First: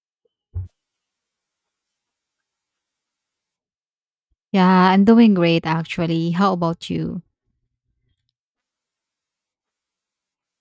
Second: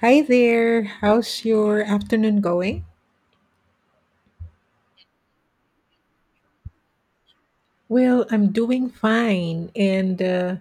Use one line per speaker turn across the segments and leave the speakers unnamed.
Hi there. How's your afternoon going?
Yeah, I'm doing great actually. How about you?
I'm doing fine, and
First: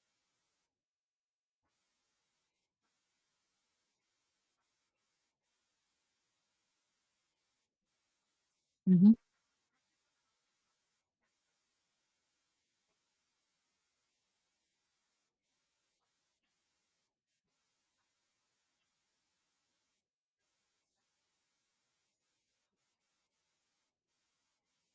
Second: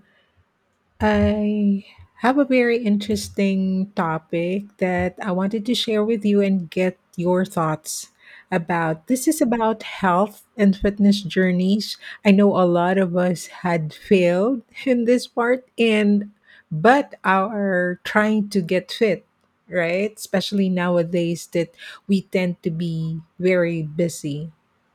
I have a very interesting topic that I wanted to share with you and get your thoughts about.
Hmm.
This is about health and fitness journeys. I know a lot of us had failed in this part and but are trying to get fit, right? Especially nowadays that we tend to be very busy,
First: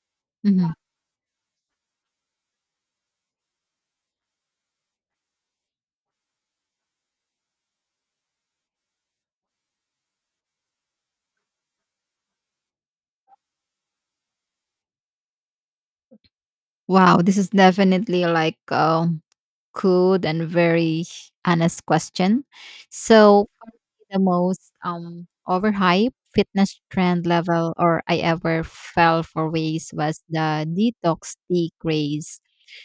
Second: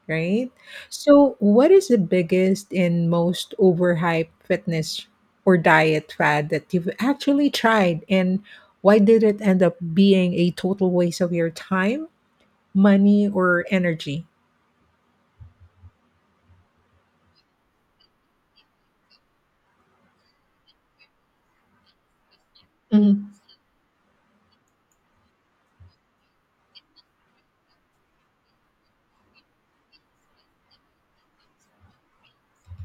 right?
Hmm.
So, what is the biggest and most overhyped fitness or diet fad that you've actually tried, and why did it end up being a total waste of your time, money, or energy?
Wow, this is definitely like good and very honest question.
Mhm.
So for me, the most overhyped fitness trend level or I ever fell for ways was the detox tea craze.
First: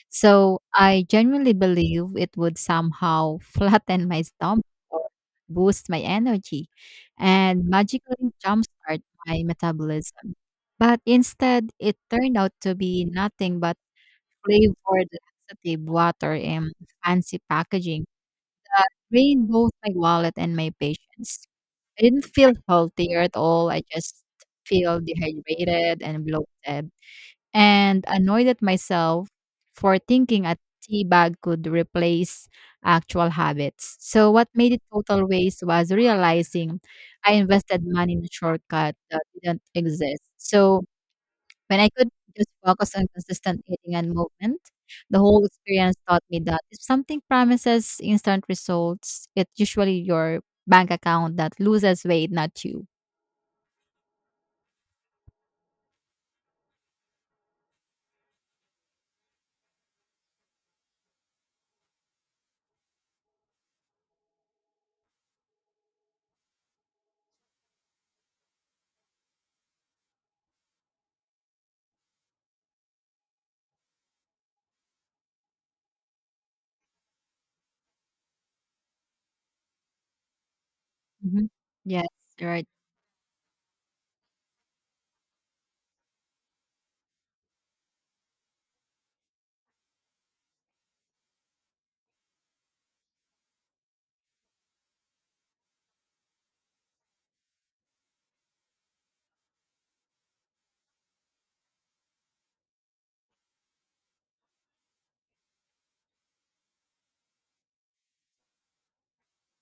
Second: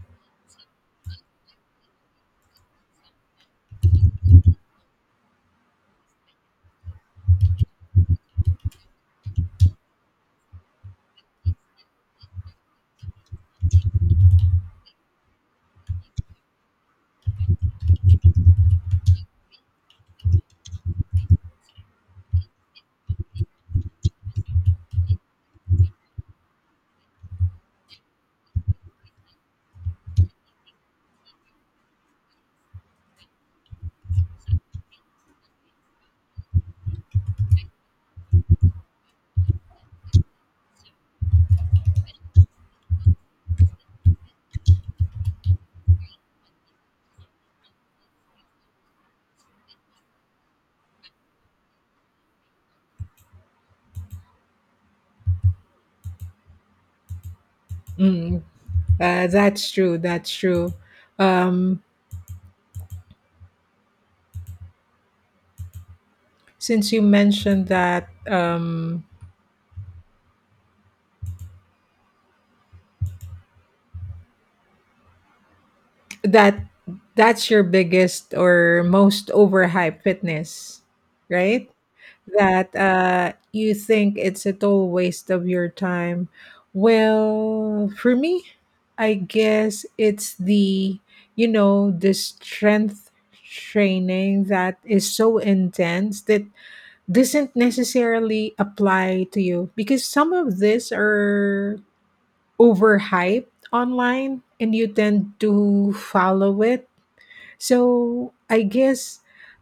So I genuinely believe it would somehow flatten my stomach or boost my energy and magically jumpstart my metabolism. But instead, it turned out to be nothing but flavored laxative water in fancy packaging, drained both my wallet and my patience. I didn't feel healthier at all. I just feel dehydrated and bloated and annoyed at myself for thinking a tea bag could replace actual habits. So, what made it total waste was realizing I invested money in a shortcut that didn't exist. So, when I could just focus on consistent eating and movement, the whole experience taught me that if something promises instant results, it's usually your bank account that loses weight, not you.
Mm, that's true. That's true. Um, since you mentioned that that that's your biggest or most overhyped fitness,
Hmm.
right?
Yes, right.
That you think it's a total waste of your time. Well, for me, I guess it's you know, the strength training that is so intense that doesn't necessarily apply to you because some of these are overhyped online and you tend to follow it. So I guess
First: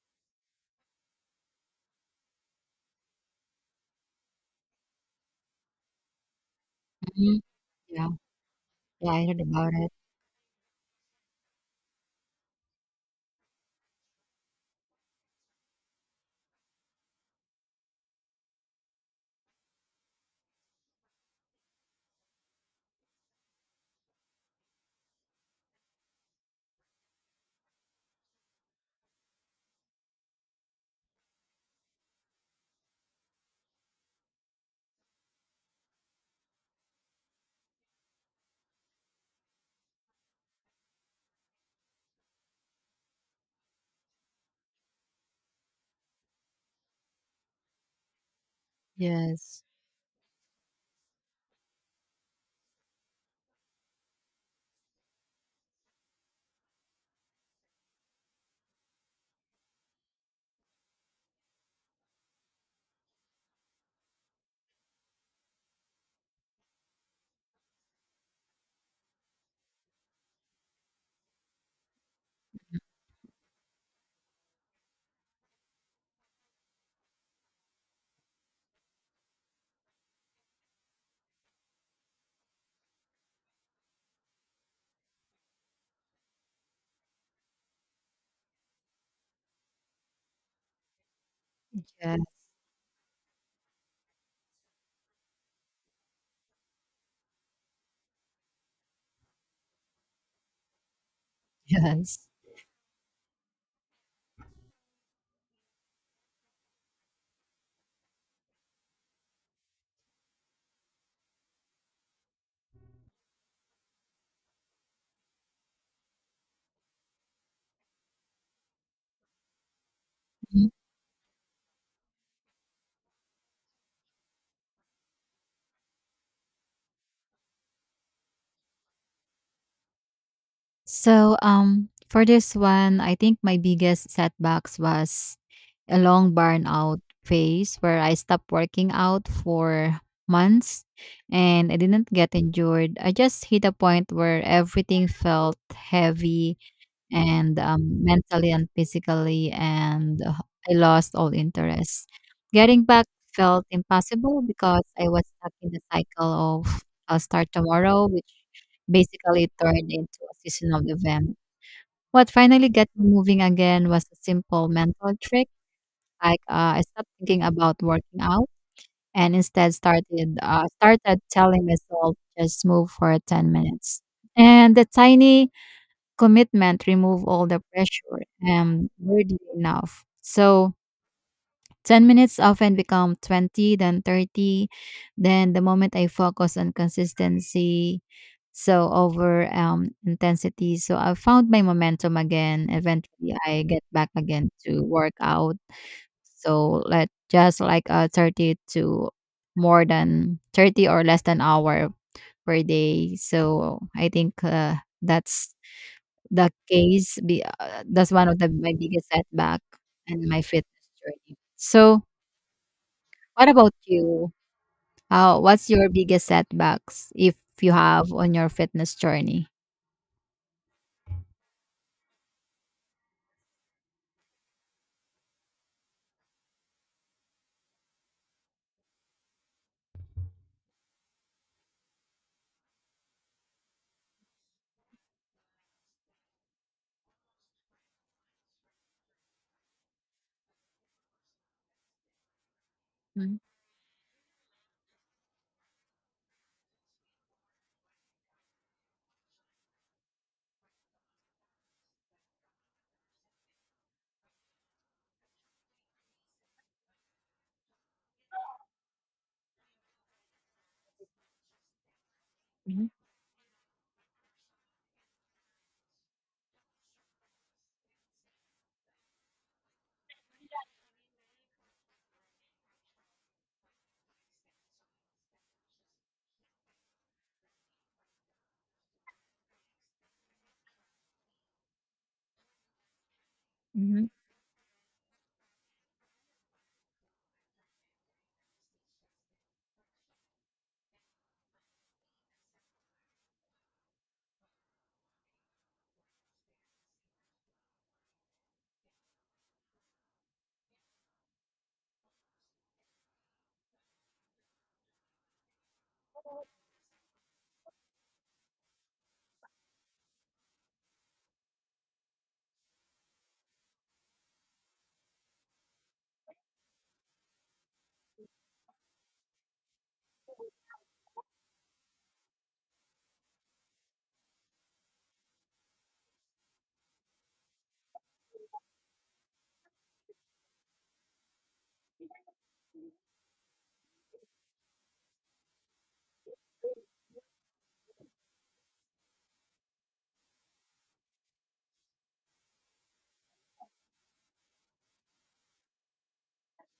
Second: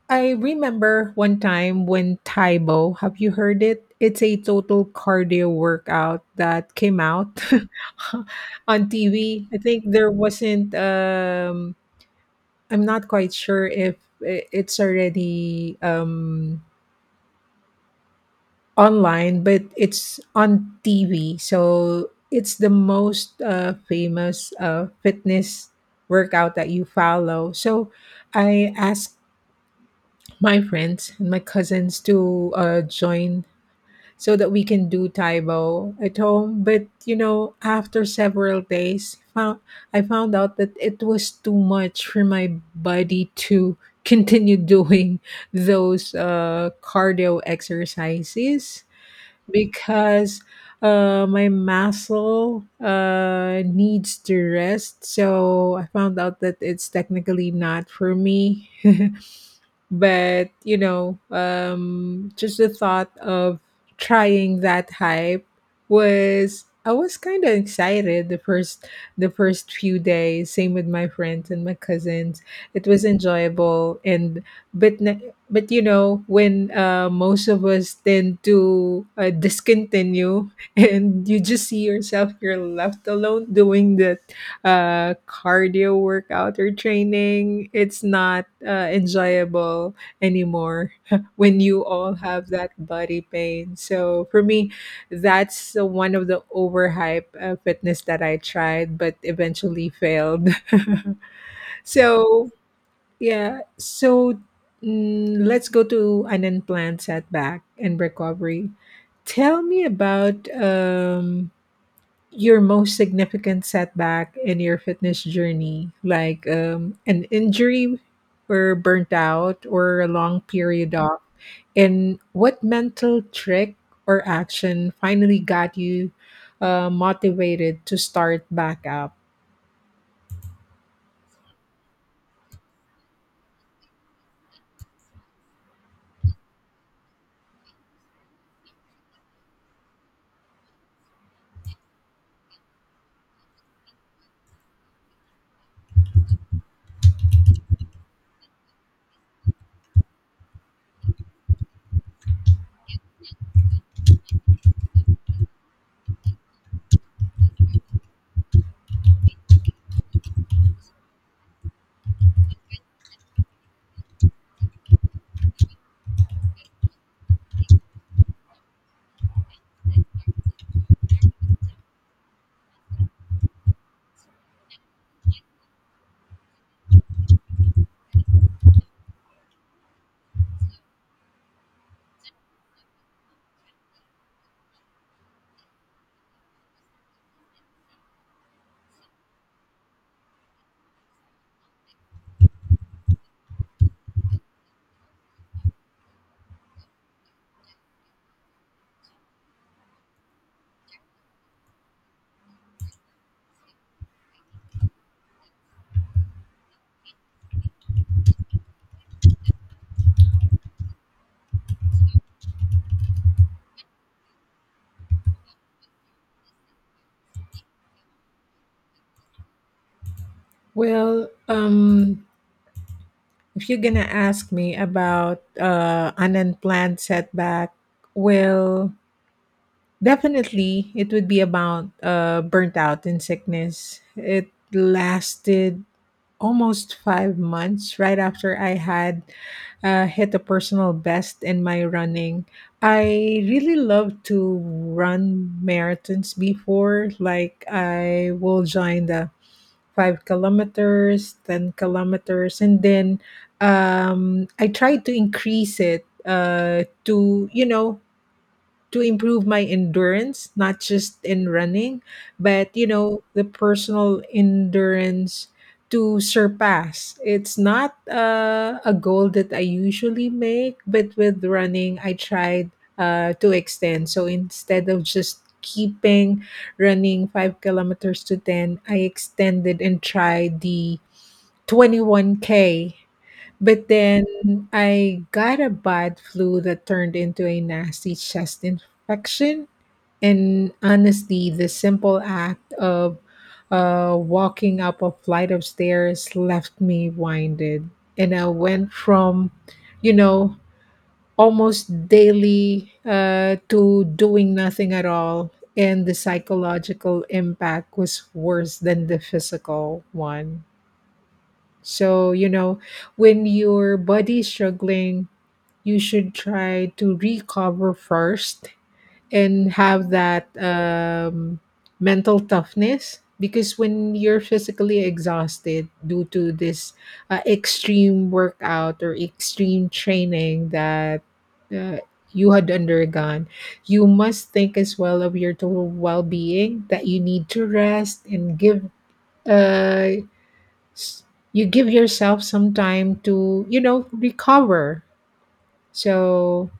I remember one time when Taibo, have you heard it? It's a total cardio workout that came out
Mhm. Yeah,
on
yeah, I heard
TV. I
about
think
it.
there wasn't I'm not quite sure if it's already online, but it's on TV. So it's the most famous fitness workout that you follow. So I asked my friends and my cousins to join so that we can do Taibo at home. But you know, after several days, I found out that it was too much for my body to continue doing those cardio exercises
Yes.
because my muscle needs to rest. So I found out that it's technically not for me. But you know, just the thought of trying that hype was, I was kind of excited the first, few days. Same with my friends and my cousins, it was enjoyable. And but you know, when most of us tend to discontinue, and you just see yourself, you're left alone doing the cardio workout or training, it's not enjoyable anymore when you all
Yes,
have that body pain. So for me, that's the one of the overhype fitness that I tried but eventually failed.
yes.
So yeah, so let's go to an unplanned setback and recovery. Tell me about your most significant setback in your fitness journey, like an injury or burnt out or a long
Mhm.
period off? And what mental trick or action finally got you motivated to start back up?
So, for this one, I think my biggest setbacks was a long burnout phase where I stopped working out for months, and I didn't get injured. I just hit a point where everything felt heavy and mentally and physically, and I lost all interest. Getting back felt impossible because I was stuck in the cycle of I'll start tomorrow, basically it turned into a season of the event. What finally got me moving again was a simple mental trick. I stopped thinking about working out and instead started telling myself just move for 10 minutes. And the tiny commitment removed all the pressure and weirdly enough. So 10 minutes often become 20, then 30. Then the moment I focus on consistency, so over intensity, so I found my momentum again. Eventually, I get back again to work out. So let just like 30 to more than 30 or less than hour per day. So I think that's the case. That's one of my biggest setback and my fitness journey. So what about you? How What's your biggest setbacks if you have on your fitness journey?
Well, if you're gonna ask me about an unplanned setback, well, definitely it would be about burnt out and sickness. It lasted almost 5 months right after I had hit a personal best in my running.
Mhm,
I really love to run marathons before, like I will join the 5 kilometers, 10 kilometers. And then I tried to increase it to, you know, to improve my endurance, not just in running, but you
mhm,
know, the personal endurance to surpass. It's not a goal that I usually make, but with running, I tried to extend. So instead of just keeping running 5 kilometers to 10, I extended and tried the 21K. But
mhm,
then I got a bad flu that turned into a nasty chest infection. And honestly, the simple act of walking up a flight of stairs left me winded. And I went from, you know, almost daily to doing nothing at all. And the psychological impact was worse than the physical one. So, you know, when your body's struggling, you should try to recover first and have that mental toughness. Because when you're physically exhausted due to this extreme workout or extreme training that uh, you had undergone, you must think as well of your total well being that you need to rest and uh give yourself some time to, you know, recover. So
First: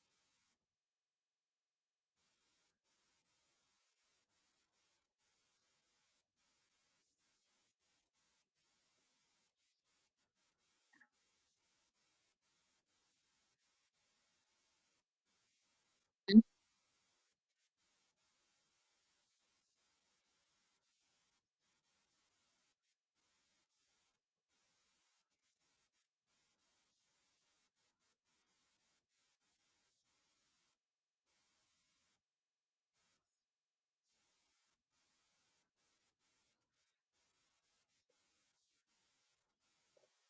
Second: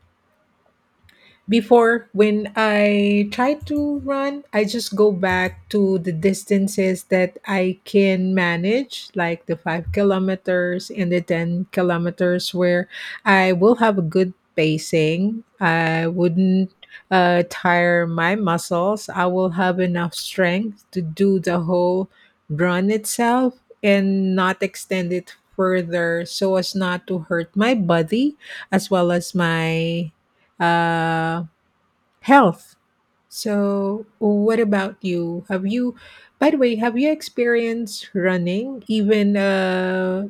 before, when I try to run, I just go back to the distances that I can manage, like the 5 kilometers and the 10 kilometers, where I will have a good pacing. I
mhm.
wouldn't tire my muscles. I will have enough strength to do the whole run itself and not extend it further so as not to hurt my body as well as my uh health. So, what about you? Have you, by the way, have you experienced running, even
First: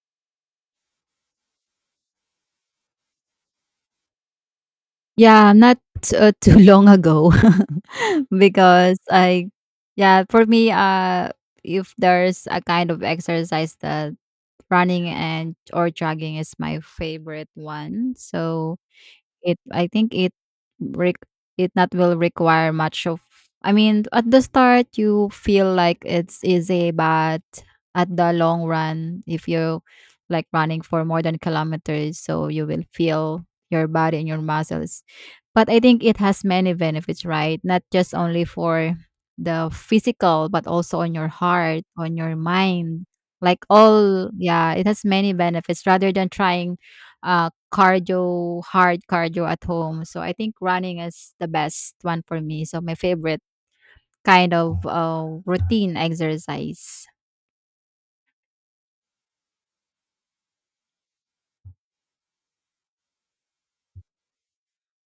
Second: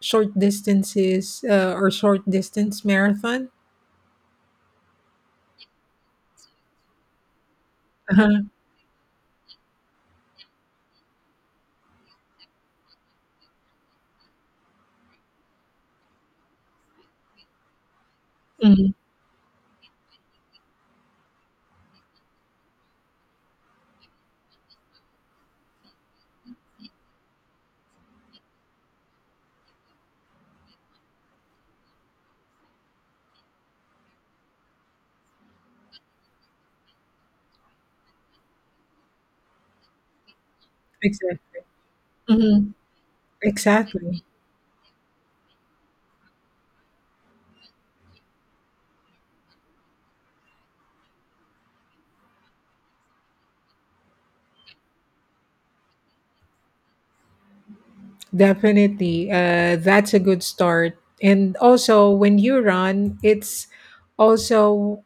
short distances or short distance marathon?
Yeah, not too long ago
Uh-huh.
because I yeah, for me, if there's a kind of exercise that running and or jogging is my favorite one. So
Mhm.
It I think rec it not will require much of I mean, at the start you feel like it's easy, but at the long run, if you like running for more than kilometers, so you will feel your body and your muscles. But I think it has many benefits, right? Not just only for the physical, but also on your
Exactly.
heart, on your
Mhm.
mind. Like
Exactly.
all, yeah, it has many benefits rather than trying cardio, hard cardio at home. So I think running is the best one for me. So my favorite kind of routine exercise.
Definitely. That's a good start. And also, when you run, it's also,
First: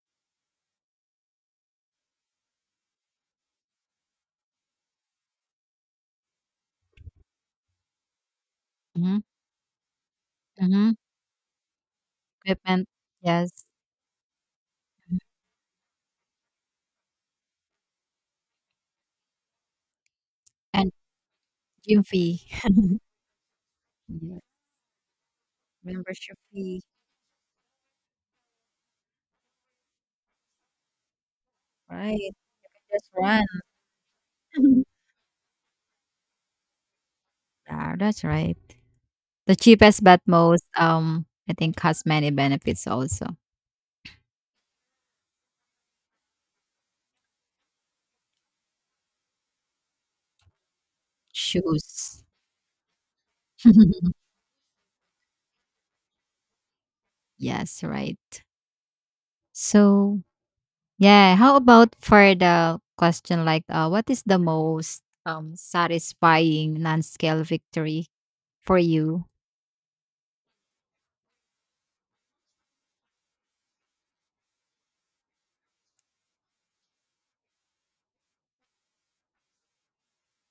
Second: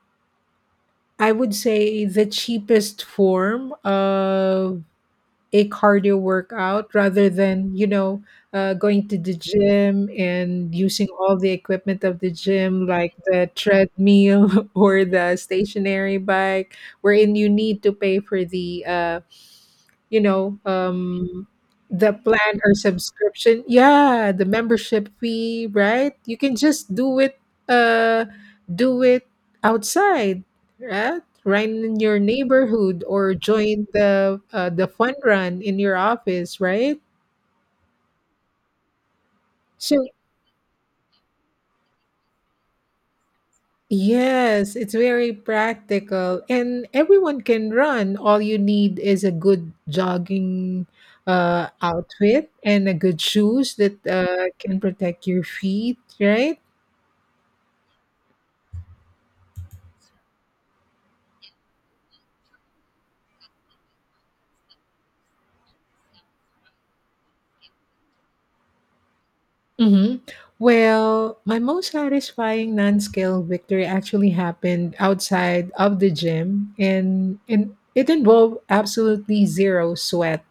I would say, the cheapest form of a cardio workout rather than, you know, going to
Mm-hmm.
the gym and
Mm-hmm.
using all the equipment of the gym
Equipment,
like the
yes,
treadmill or the stationary bike, wherein you need to pay for the you know,
and gym
the
fee,
plan or subscription, yeah,
yeah,
the membership fee, right? You
membership
can
fee,
just do it, uh do it outside, right? Right in your
right?
neighborhood,
Just
or
run.
join the fun run in your office, right?
Yeah, that's right. The cheapest
So
but most I think has many benefits also.
yes, it's very practical and everyone can run. All you need is a good jogging
Shoes.
outfit and a good shoes that can protect your feet, right?
Yes, right. So yeah. How about for the question like, what is the most satisfying non-scale victory for you?
Mm-hmm. Well, my most satisfying non-scale victory actually happened outside of the gym, and it involved absolutely zero sweat.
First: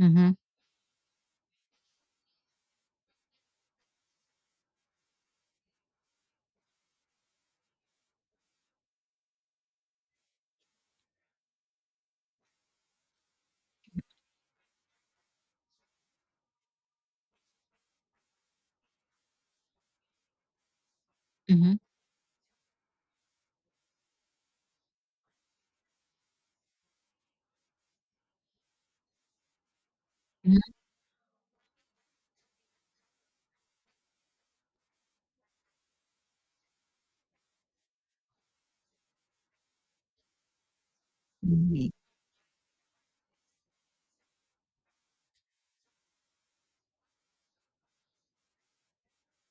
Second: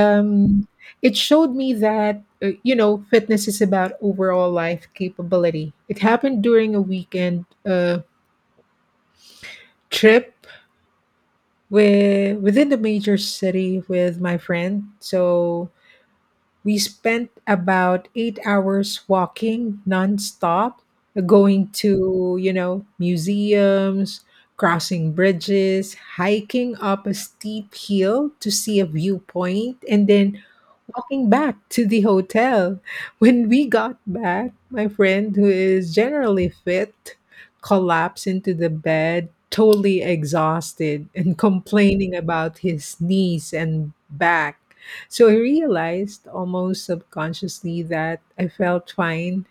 Mm-hmm.
it showed me that, you know, fitness is about overall life capability. It happened during a weekend trip within the major city with my friend. So we spent about 8 hours walking nonstop, going
Mm-hmm.
to, you know, museums, crossing bridges, hiking up a steep hill to see a viewpoint, and then walking back to the hotel. When we got back, my friend, who is generally fit, collapsed into the bed, totally exhausted and
Mm-hmm.
complaining about his knees and back. So I realized almost subconsciously that I felt fine,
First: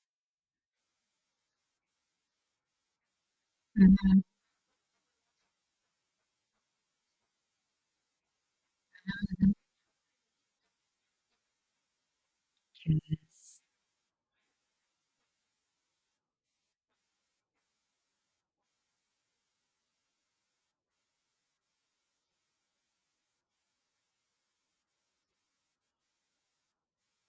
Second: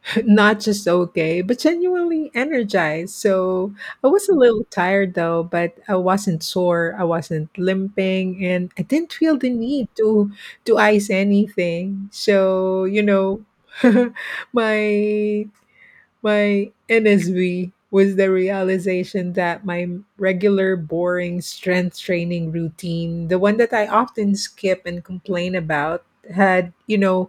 not just okay, but genuinely energized. So I
Mm-hmm.
was a little tired though, but I wasn't sore, I wasn't limping, and I didn't feel the need to ice anything. So, you know,
Yes.
my NSV was the realization that my regular boring strength training routine, the one that I often skip and complain about, had, you know,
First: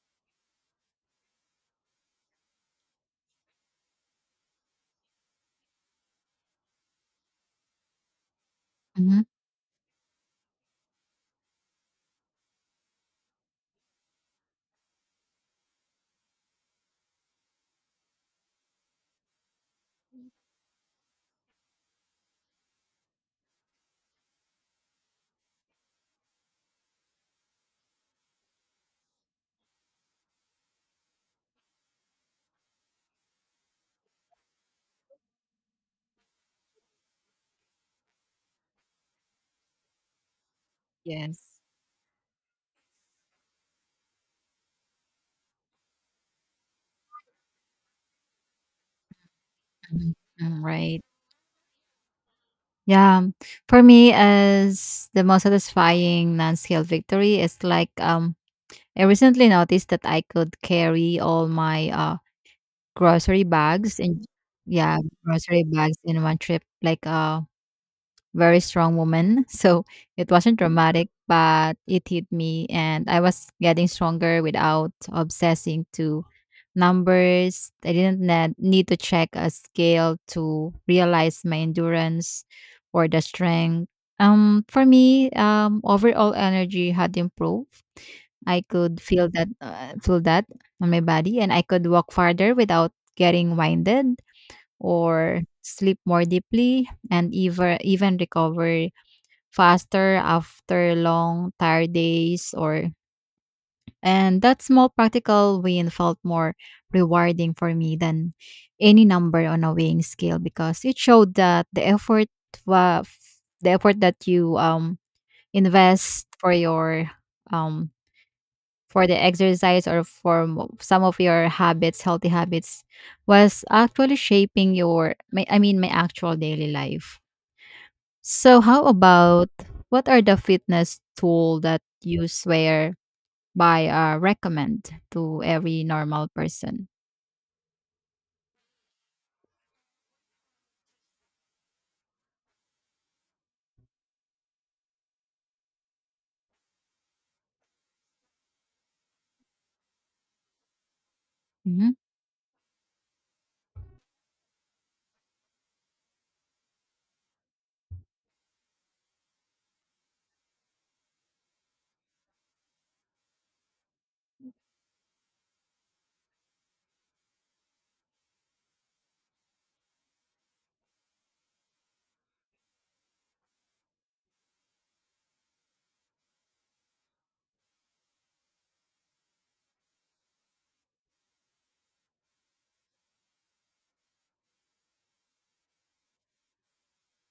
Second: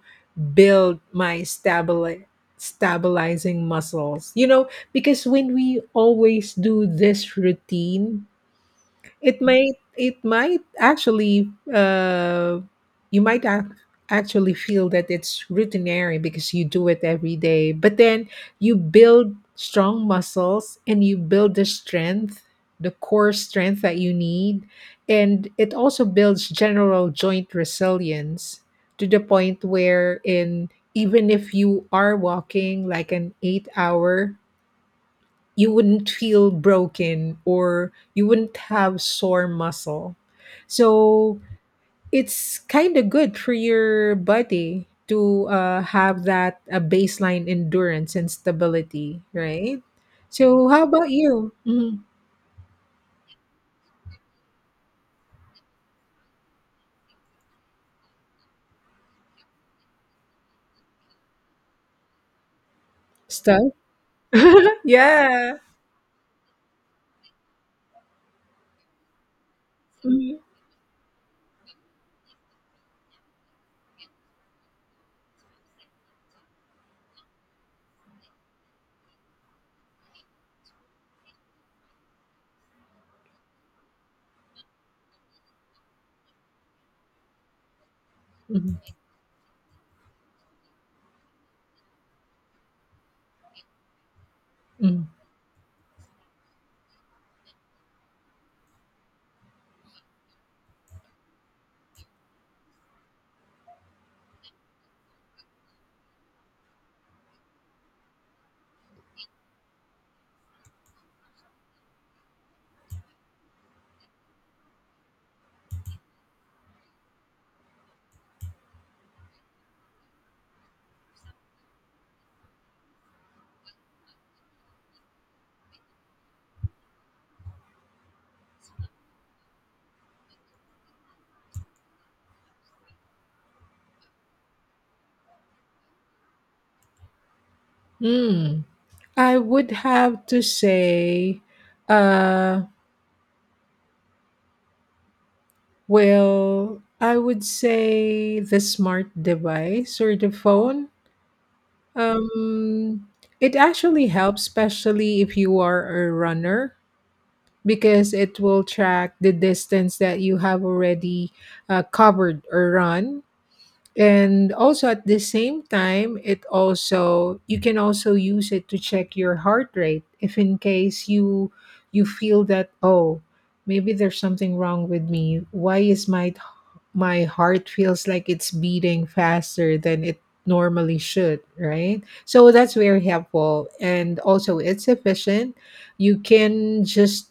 built my stabilizing muscles. You know, because when we always do this routine,
Mm-hmm.
it might actually, you might ac actually feel that it's routinary because you do it every day. But then you build strong muscles and you build the strength, the core strength that you need, and it also builds general joint resilience to the point where in even if you are walking like an 8 hour, you wouldn't feel broken or you wouldn't have sore muscle. So
Yes.
it's kind of good for your body to have that a baseline endurance and stability, right?
Mhm. Mm,
So how
right.
about you? Mhm.
Yeah. For me, as the most satisfying non-scale victory is like I recently noticed that I could carry all my grocery
Stuff?
bags and yeah
Yeah.
grocery bags in one trip like very strong woman. So it
Mhm.
wasn't dramatic, but it hit me. And I was getting stronger without obsessing to numbers. I didn't need to check a scale to realize my endurance or the strength. Overall energy had improved. I
Mhm.
could feel that, feel that on my body, and I could walk farther without getting winded
Mhm.
or sleep more deeply and even recover faster after long tired days or and that small practical win felt more rewarding for me than any number on a weighing scale because it showed that wa- the effort that you invest for your um for the exercise or for some of your habits, healthy habits, was actually shaping your, my, I mean, my actual daily life. So, how about what are the fitness tool that you swear by, recommend to every normal person?
Mm. I would have to say, uh, well, I would say the smart device or the phone.
Hmm.
Um, it actually helps, especially if you are a runner, because it will track the distance that you have already covered or run. And also at the same time, it also, you can also use it to check your heart rate if in case you, you feel that, oh, maybe there's something wrong with me, why is my, my heart feels like it's beating faster than it normally should, right? So that's very helpful. And also, it's efficient. You can just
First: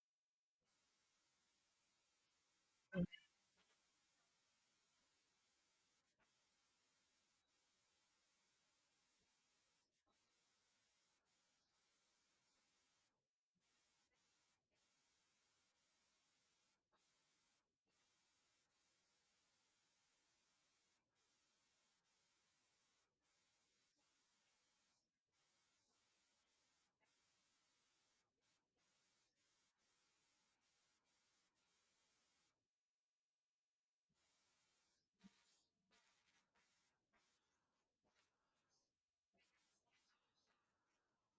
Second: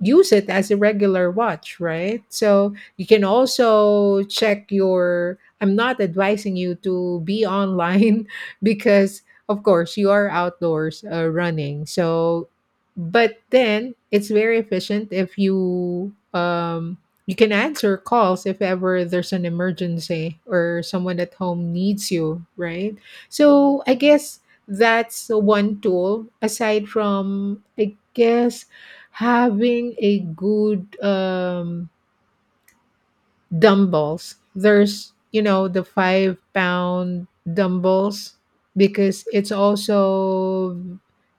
use it as a regular watch, right? So you can also check your. I'm not advising you to be online because, of course, you are outdoors running. So, but then it's very efficient if you you can answer calls if ever there's an emergency or someone at home needs you, right? So I guess that's one tool aside from, I guess, having a good dumbbells. There's, you know, the 5 pound dumbbells because it's also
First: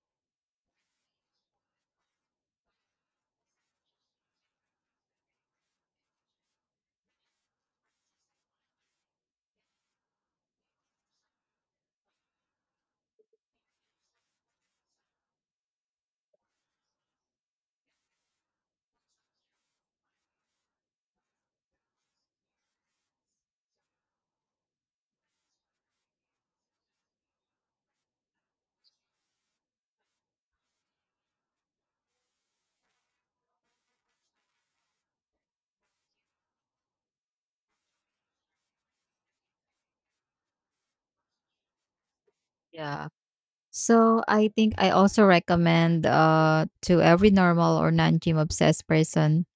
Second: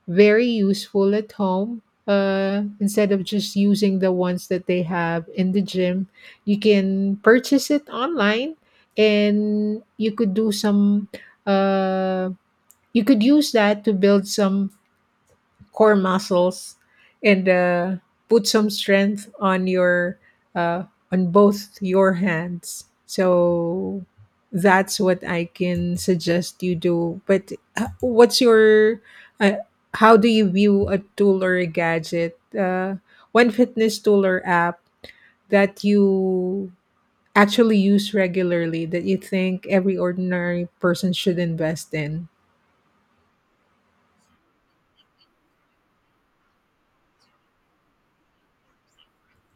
very useful at home. Instead of just using the ones that they have in the gym, you can purchase it online and you could do some, uh, you could use that to build some core muscles and put some strength on your uh, on both your hands. So that's what I can suggest you do. But what's your uh, how do you view a tool or a gadget, one fitness tool or app that you actually use regularly that you think every ordinary person should invest in?
Yeah. So I think I also recommend to every normal or non-gym obsessed person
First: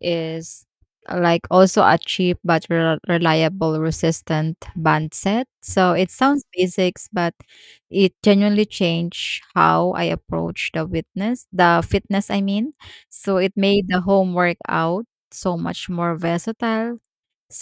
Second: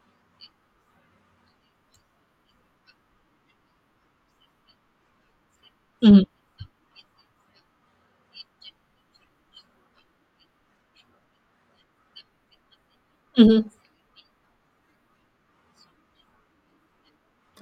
is like also a cheap but reliable resistant band set. So it
Mhm.
sounds basics, but it genuinely changed how I approach the fitness. So it
Mhm.
made the home workout so much more versatile,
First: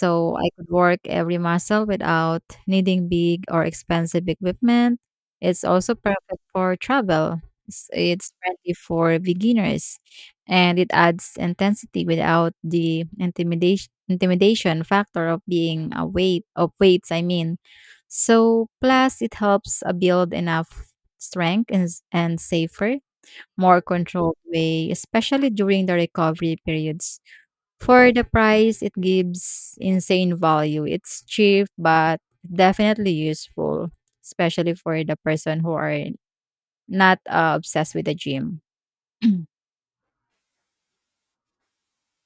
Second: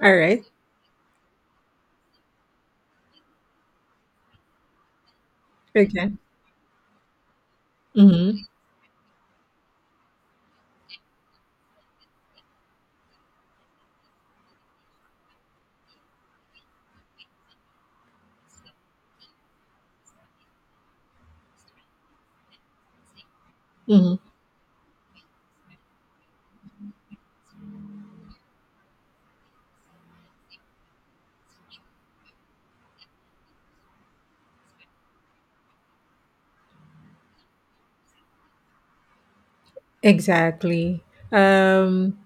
All right.
I could work every muscle without needing big or expensive equipment. It's also
Okay.
perfect for travel. It's
Hmm.
friendly for beginners and it adds intensity without the intimidation factor of being a weight of weights I mean. So plus it helps build enough strength, and safer, more controlled way, especially during the recovery periods. For the price it gives insane value. It's cheap but definitely useful, especially for the person who are not obsessed with the gym.
Exactly. Um,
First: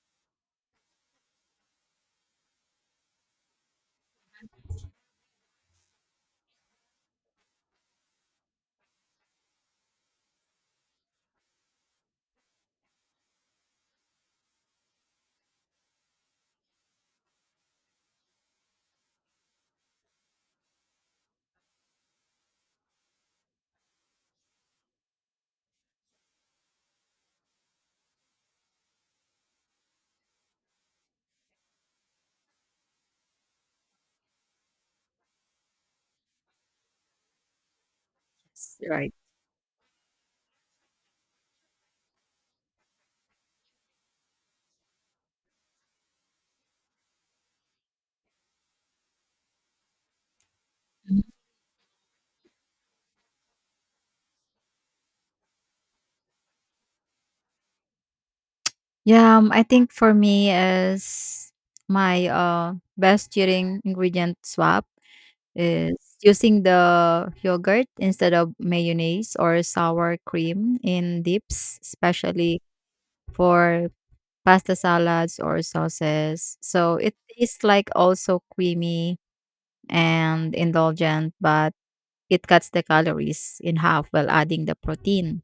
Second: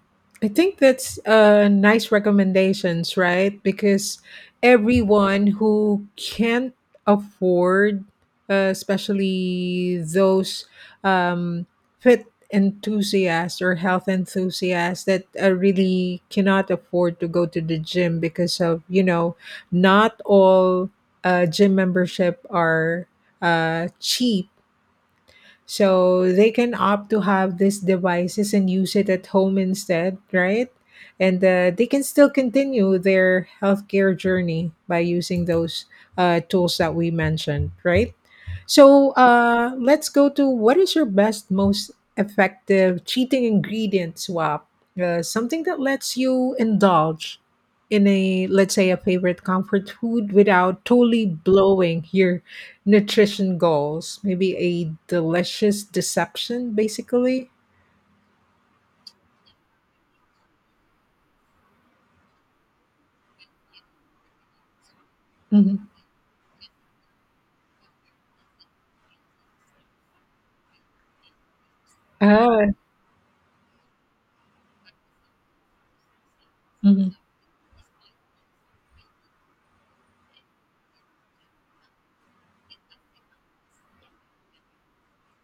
I think that's nice recommendations, right? Because everyone who can't afford, especially those um, fit enthusiasts or health enthusiasts that really cannot afford to go to the gym because of, you know, not all gym membership are cheap, so they can opt to have these devices and use it at home instead, right? And they can still continue their healthcare journey by using those tools that we mentioned, right?
Yes,
So
right.
let's go to, what is your best, most effective cheating ingredient swap? Something that lets you indulge in a, let's say, a favorite comfort food without totally blowing your nutrition goals? Maybe a delicious deception, basically?
Yeah, I think for me is my best cheering ingredient swap
Mhm.
is using the yogurt instead of mayonnaise or sour cream in dips, especially
Ah,
for pasta salads or sauces. So
mhm.
it tastes like also creamy and indulgent, but it cuts the calories in half while adding the protein.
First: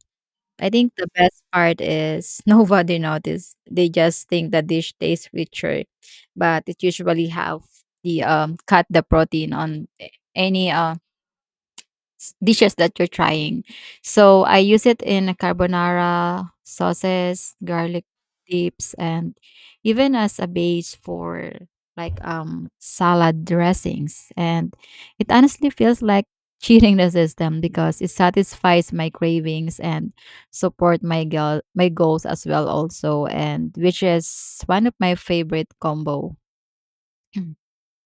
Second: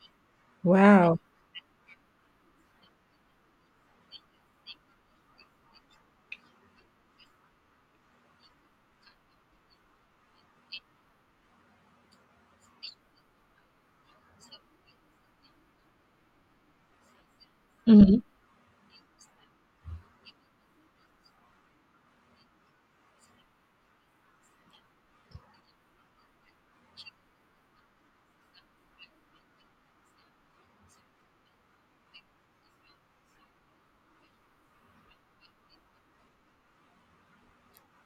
I think the
Wow.
best part is nobody noticed. They just think the dish tastes richer, but it usually have the cut the protein on any dishes that you're trying. So I use it in a carbonara, sauces, garlic
Mhm.
dips, and even as a base for salad dressings. And it honestly feels like cheating the system because it satisfies my cravings and support my goals as well also and which is one of my favorite combo.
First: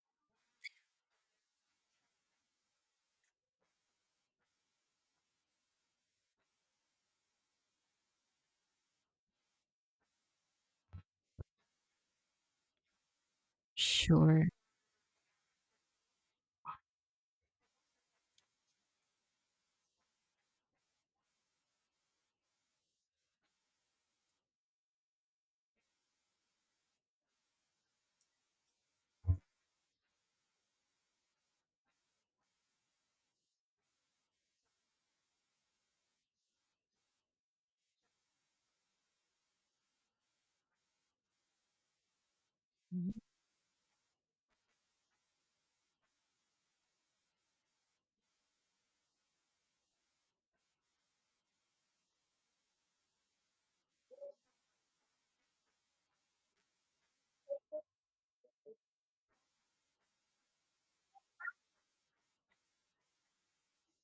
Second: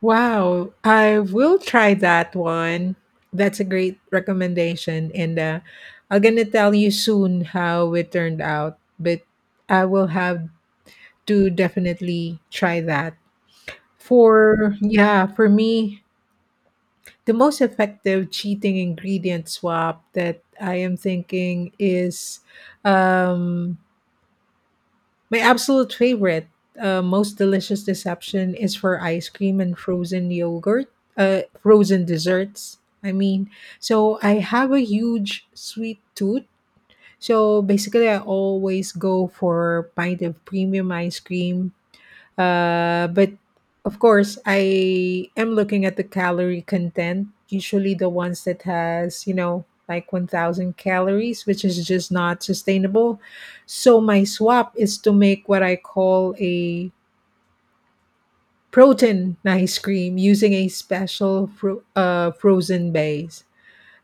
Wow, I will try that one. That's a great recommendation, and, I'm gonna tell you soon how it turned out, but I will have to definitely try that.
Sure.
For yeah, for me, the most effective cheating ingredient swap that I am thinking is um, my absolute favorite, most delicious deception is for ice cream and frozen yogurt, frozen desserts. I mean, so I have a huge sweet tooth. So basically, I always go for a pint of premium ice cream, but of course, I am looking at the calorie content, usually the ones that has, you know, like 1,000 calories, which is just not sustainable. So my swap is to make what I call a protein ice cream using a special frozen base.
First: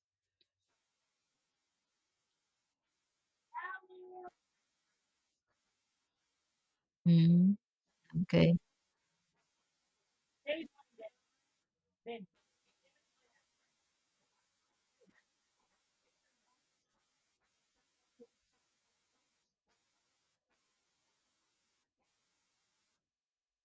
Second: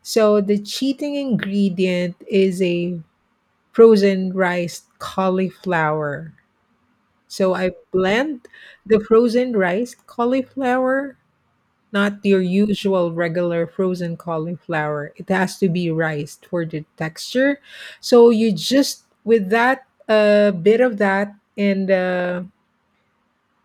So the cheating ingredient is a frozen rice cauliflower. So
Mhm.
I blend
Okay.
the frozen rice cauliflower, not your usual regular frozen cauliflower. It has to be riced for the texture. So you just with that a bit of that, and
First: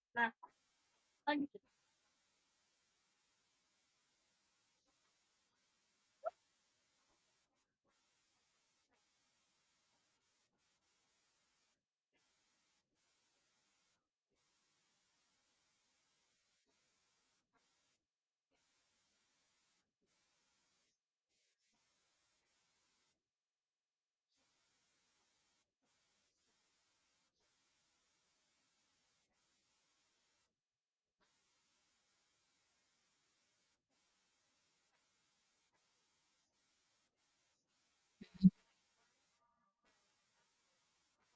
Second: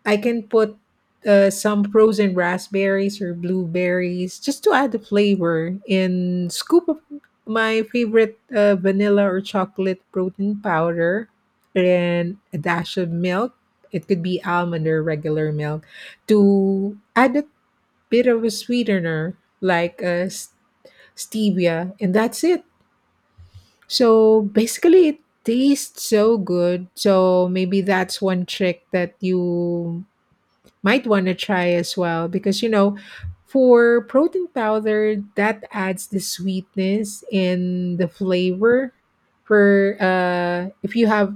I can put some frozen raspberries or blueberries just to add the flavor, and scoop up my favorite vanilla or chocolate protein powder and a dash of milk. It could be almond or regular milk, to add a bit of a sweetener like stevia, and that's it. So basically, it tastes so good. So maybe that's one trick that you might want to try as well, because you know, for protein powder that adds the sweetness and the flavor, for if you have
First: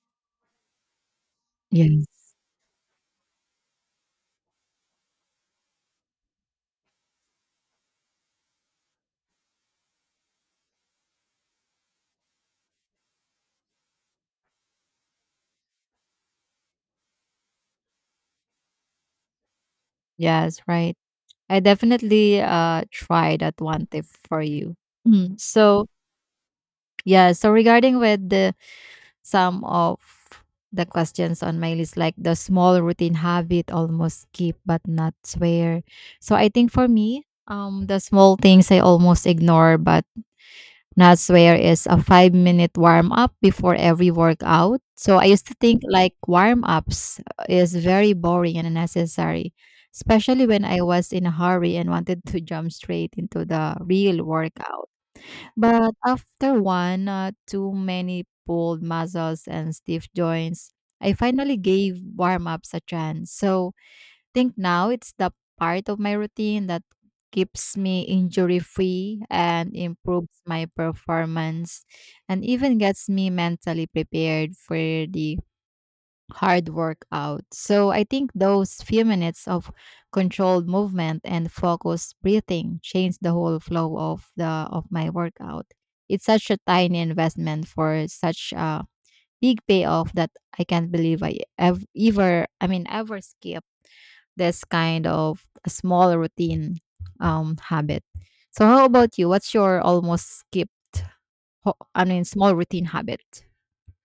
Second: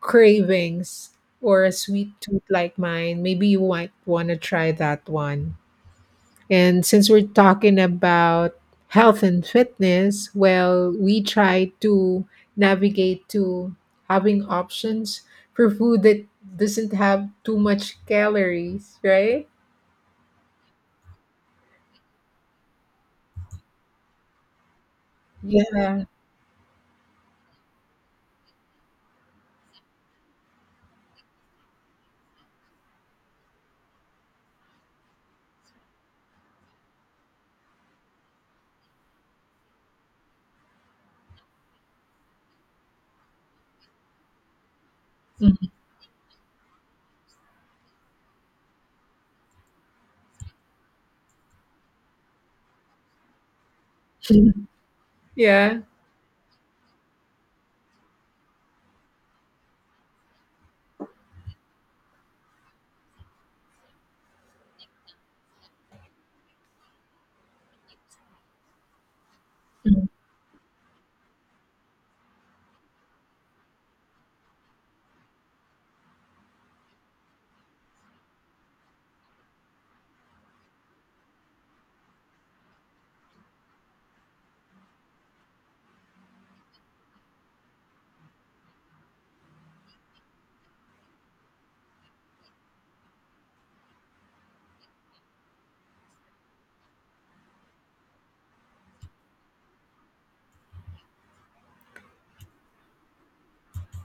cravings or a
Yes.
sweet tooth like mine, maybe you might want to try that one. And since we're talking about health and fitness, well, we try to navigate to having options for food that doesn't have too much calories, right?
Yes, right. I definitely try that one tip for you. Mm, so
Yeah.
yeah, so regarding with the some of the questions on my list, like the small routine habit, almost skip but not swear. So I think for me, the small things I almost ignore, but Naswear is a 5-minute warm up before every workout. So I used to think like warm ups is very boring and unnecessary, especially when I was in a hurry and wanted to jump straight into the real
Mhm.
workout.
Yeah.
But after one, too many pulled muscles and stiff joints, I finally gave warm ups a chance. So think now it's the part of my routine that keeps me injury free and
Mhm.
improves my performance and even gets me mentally prepared for the hard workout. So I think those few minutes of controlled movement and focused breathing change the whole flow of the of my workout. It's such a tiny investment for such a big payoff that I can't believe I ever, ever I mean ever skip this kind of a small routine habit. So how about you? What's your almost skipped? Small routine habit.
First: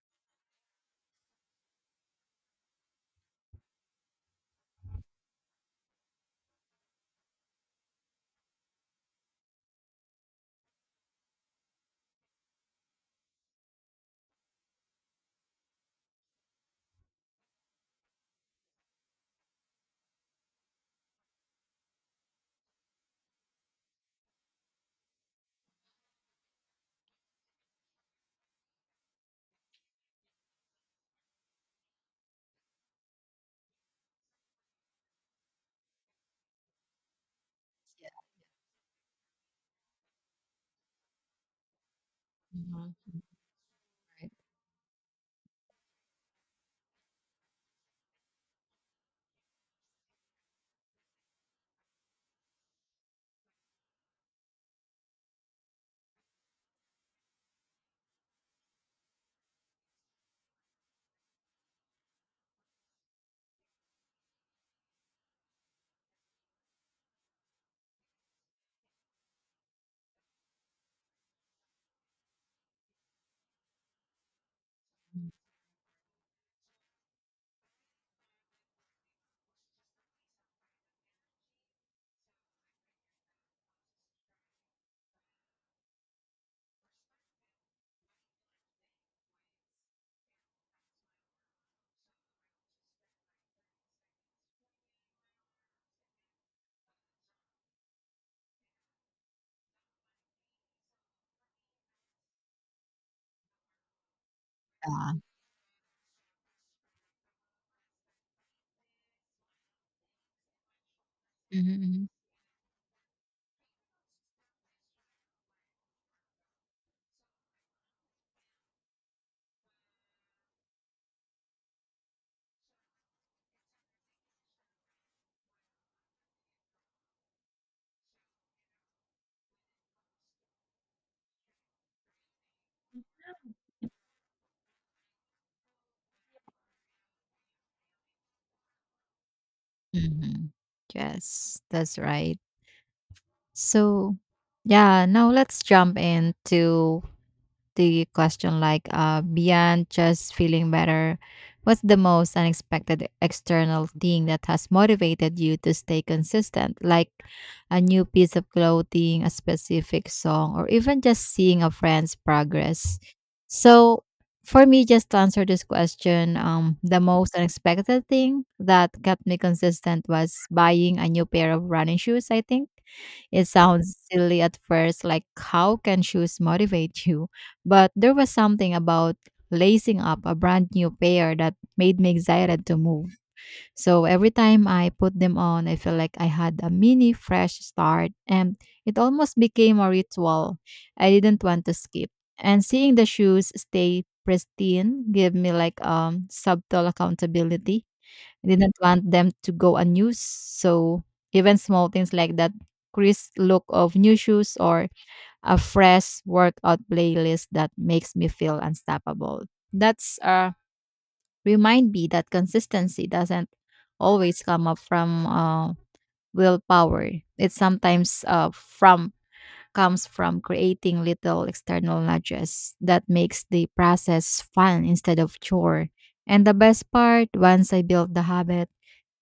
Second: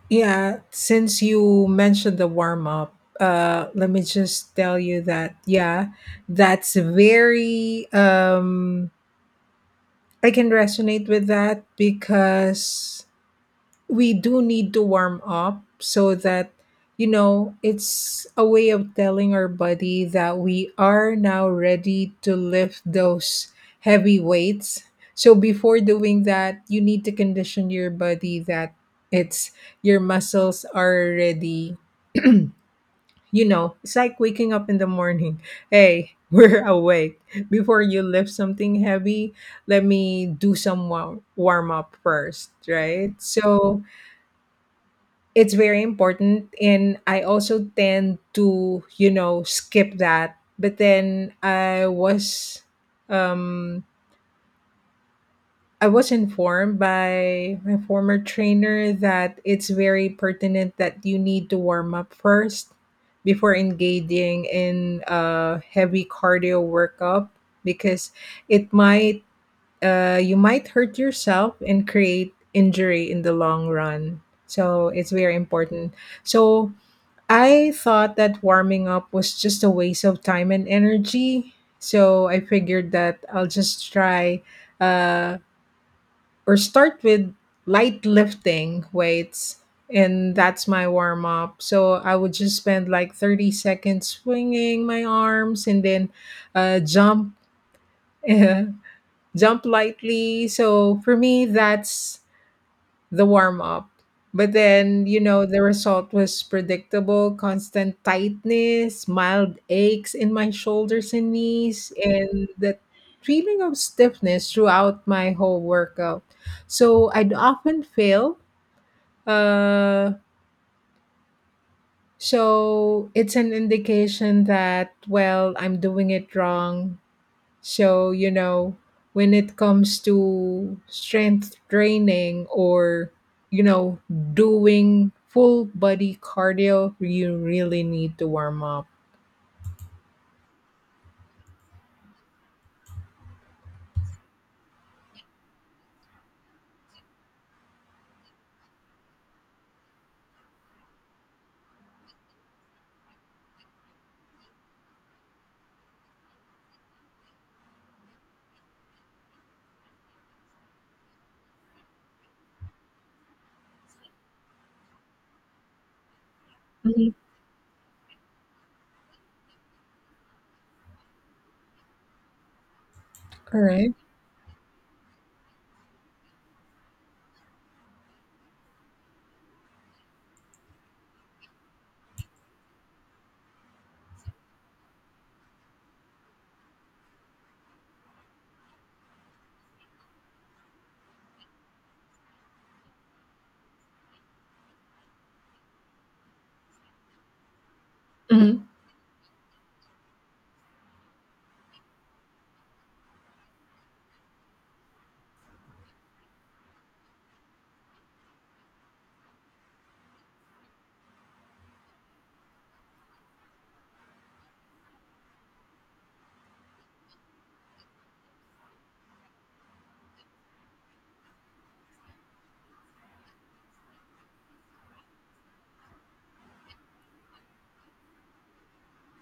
Yeah. Since you mentioned the warm up, let me just tell you that, yeah, that's very, I can resonate with that, because we do need to warm up, so that you know it's a way of telling our body that we are now ready to lift those heavy weights. So before doing that, you need to condition your body that it's your muscles are ready. You know, it's like waking up in the morning, hey, we're awake, before you lift something heavy, let me do some warm up first,
Mhm.
right? So
Right.
it's very important, and I also tend to, you know, skip that. But then um I was informed by my former trainer that it's very pertinent that you need to warm up first before engaging in a heavy cardio workup, because it might you might hurt yourself and create injury in the long run. So it's very important. So I thought that warming up was just a waste of time and energy. So I figured that I'll just try uh, or start with light lifting weights. And that's my warm up. So I would just spend like 30 seconds swinging my arms, and then jump, jump lightly. So for me, that's the warm up. But then,
Yeah.
you know, the result was predictable: constant tightness, mild aches in my shoulders and knees,
Mm-hmm.
and that feeling of stiffness throughout my whole workout. So I'd often fail. Uh, so it's an indication that, well, I'm doing it wrong. So, you know, when it comes to strength training, or, you know, doing full body cardio, you really need to warm up.
Hmm. Yes, that's right. So, yeah, now let's jump into the question like, beyond just feeling better what's the most unexpected external thing that has motivated you to stay consistent, like a new piece of clothing, a specific song, or even just seeing a friend's progress. So for me, just to answer this question, the
Mhm.
most unexpected thing that kept me consistent was buying a new pair of running shoes. I think it
Correct.
sounds silly at first, like how can shoes motivate you? But there was something about lacing up a brand new pair that made me excited to move. So every time I put them on, I feel like I had a mini fresh start and it almost became a ritual I didn't want to skip. And seeing the shoes stay pristine gave me subtle accountability. I
Mhm.
didn't want them to go unused, so even small things like that crisp look of new shoes or a fresh workout playlist that makes me feel unstoppable. That's remind me that consistency doesn't always come up from willpower. It sometimes from comes from creating little external nudges that makes the process fun instead of chore. And the best part, once I built the habit,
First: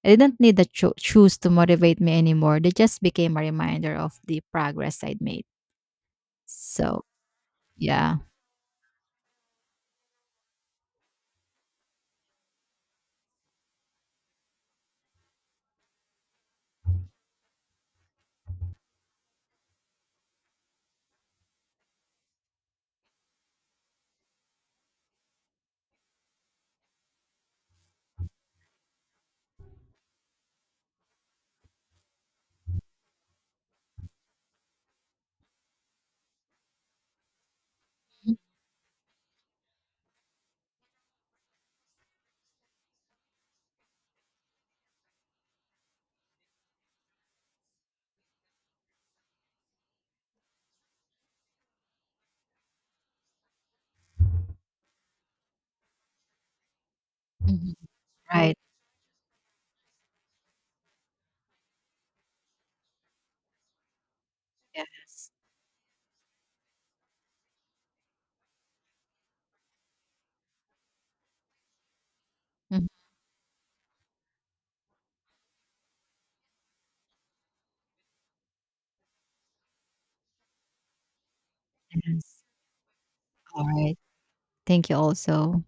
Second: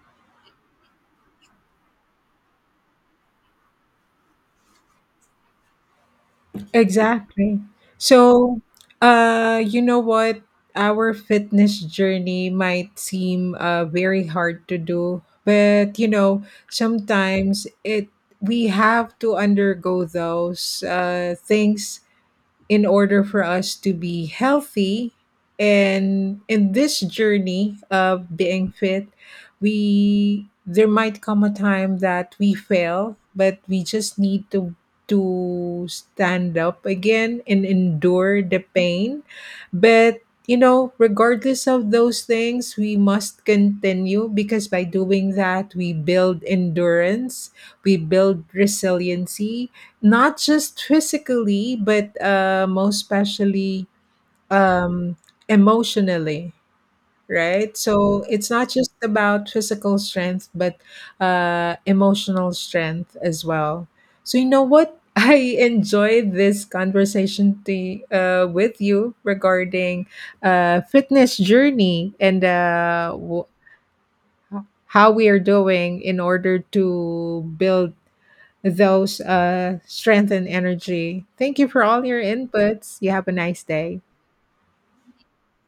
I didn't need the shoes to motivate me anymore. They just became a reminder of the progress I'd made. So,
Exactly.
yeah.
So, you know what? Our fitness journey might seem very hard to do, but you know, sometimes it we have to undergo those things in order for us to be healthy. And in this journey of being fit, we there might come a time that we fail, but we just need to stand up again and endure the pain. But you know, regardless of those things, we must continue, because by doing that we build endurance, we build resiliency, not just physically but most especially um, emotionally,
Mhm.
right? So it's
Right.
not just about physical strength but emotional strength as well. So you know what,
Yes.
I enjoyed this conversation to, with you regarding fitness journey and
Mhm.
how we are doing in order to build those strength and energy. Thank you for all your
Yes.
inputs. You have a nice
All right.
day.
Thank you also.